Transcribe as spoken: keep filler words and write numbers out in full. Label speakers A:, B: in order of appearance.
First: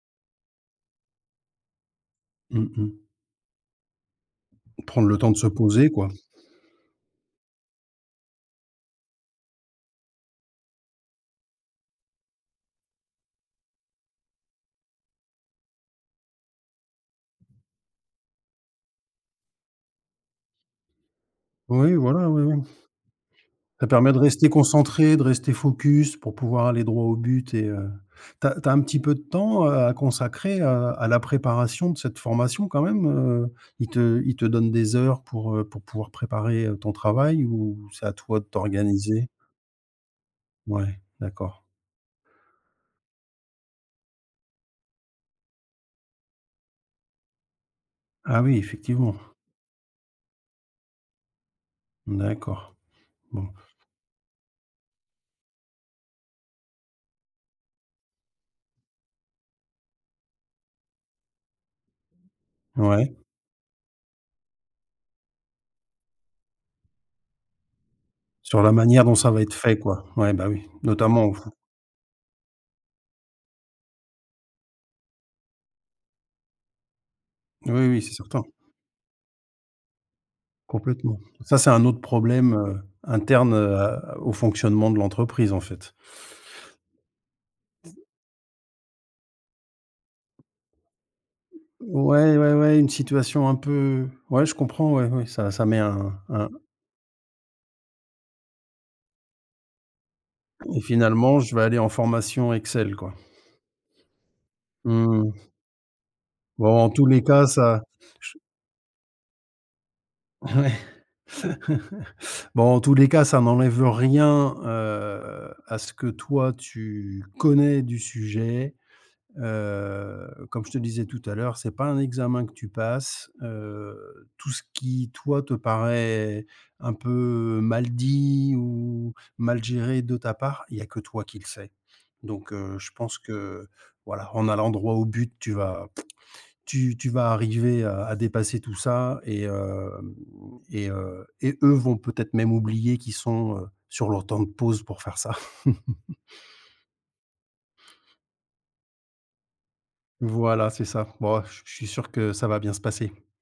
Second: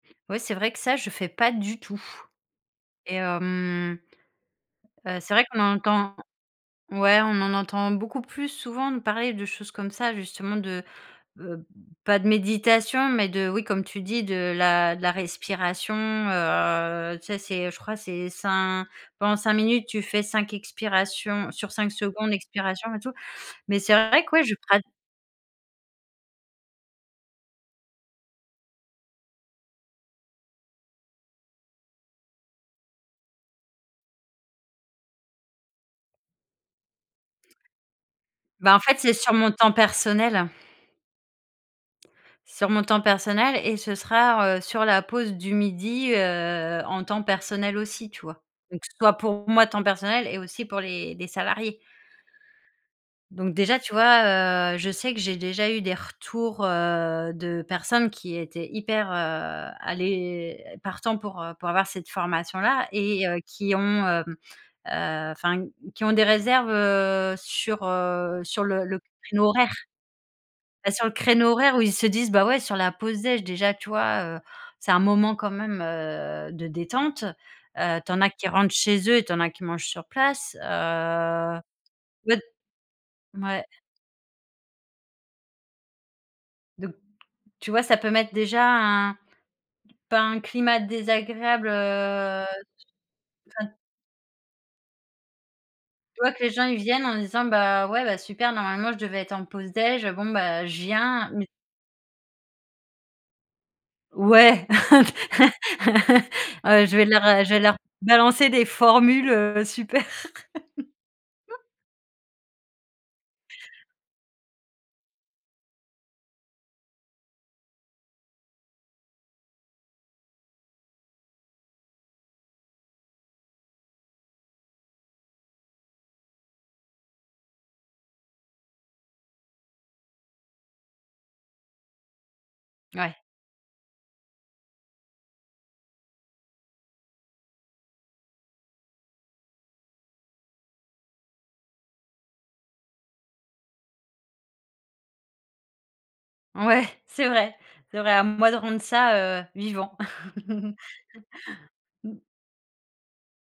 A: Oui, c'est vrai que ça, je fais pas du tout
B: Mmh mh.
A: et hem,
B: Prendre le
A: heu,
B: temps
A: c'est
B: de
A: vrai
B: se
A: qu'on en
B: poser, quoi.
A: entend ouais, on en entend beaucoup plus souvent de parler de choses comme ça, justement, de, heu, pas de méditation, mais de, oui, comme tu dis, de la de la respiration, heu, tu sais, c'est, je crois, c'est cin pendant cinq minutes, tu fais cinq expirations sur cinq
B: Oui, voilà,
A: secondes
B: oui, oui.
A: expirations et tout. Mais
B: Ça
A: c'est
B: permet de
A: vrai que ouais,
B: rester
A: je pra
B: concentré, de rester focus pour pouvoir aller droit au but et heu, tu as tu as un petit peu de temps, heu, à consacrer à à la préparation de cette formation, quand même, heu? Ils te ils te donnent des heures pour, heu, pour pouvoir préparer, heu, ton travail ou c'est à toi de
A: Bah, en fait, c'est
B: t'organiser?
A: sur mon temps personnel.
B: Ouais, d'accord.
A: Sur mon temps personnel et ce sera, r heu, sur la pause du midi, heu, en temps personnel, aussi, tu vois?
B: Ah oui,
A: Donc, soit
B: effectivement.
A: pour moi, temps personnel et aussi pour les les salariés.
B: D'accord. Bon.
A: Donc déjà, tu vois, heu, je sais que j'ai déjà eu des retours, heu, de personnes qui étaient hyper, heu, aller partants pour, heu, pour avoir cette formation-là
B: Ouais.
A: et heu, qui ont, hem, heu, enfin, qui ont des réserves, heu, sur, heu, sur
B: Sur la
A: le le
B: manière dont ça va
A: créneau
B: être
A: horaire.
B: fait, quoi? Ouais, bah, oui,
A: Bah, sur le
B: notamment, au
A: créneau
B: fond
A: horaire où ils se disent: «Bah, ouais, sur la pause déj», déjà, tu vois? Heu, c'est un moment quand même, heu, de détente,
B: Oui,
A: heu,
B: oui,
A: tu
B: c'est
A: en as
B: certain.
A: qui rentrent chez eux et tu en as qui mangent sur place,
B: Complètement. Ça,
A: heu,
B: c'est un autre
A: ged
B: problème, heu, interne,
A: mouais.
B: heu, à au fonctionnement de l'entreprise, en fait.
A: Donc, tu vois, ça peut mettre déjà un pas un climat désagréable,
B: Ou ouais,
A: heu,
B: ouais, ouais. Une situation un
A: enfin
B: peu ouais, je comprends, ouais. Ouais, ça ça met un
A: Tu vois que les
B: un
A: gens, ils viennent en disant: «Bah, ouais, bah super, normalement, je devais être en pause déj. Bon, bah, je
B: Et
A: viens»,
B: finalement,
A: mais
B: je vais aller en formation Excel, quoi.
A: Ouais.
B: Mmh mh.
A: Ouais,
B: Bon,
A: ouais,
B: en
A: je vais
B: tous
A: leur,
B: les
A: heu,
B: cas,
A: je vais leur
B: ça, j
A: balancer des formules, heu, super.
B: Ouais. Bon, en tous les cas, ça n'enlève rien, heu, à ce que toi, tu connais du sujet, heu, comme je te disais tout à l'heure, c'est pas un examen que tu passes, heu, tout ce qui, toi, te paraît un peu mal dit ou mal géré de ta part, il y a que toi qui le sais. Donc heu, je
A: Ouais.
B: pense que, voilà, en allant droit au but, tu vas pout, tu tu vas arriver à à dépasser tout ça et hem et heu et eux vont peut-être même oublier qu'ils sont, heu, sur leur temps de pause pour faire ça.
A: Ouais, c'est vrai. C'est vrai, à moi de rendre ça, heu, vivant.
B: Voilà, c'est
A: Mmh.
B: ça. B oh, je je suis sûr que ça va bien se passer.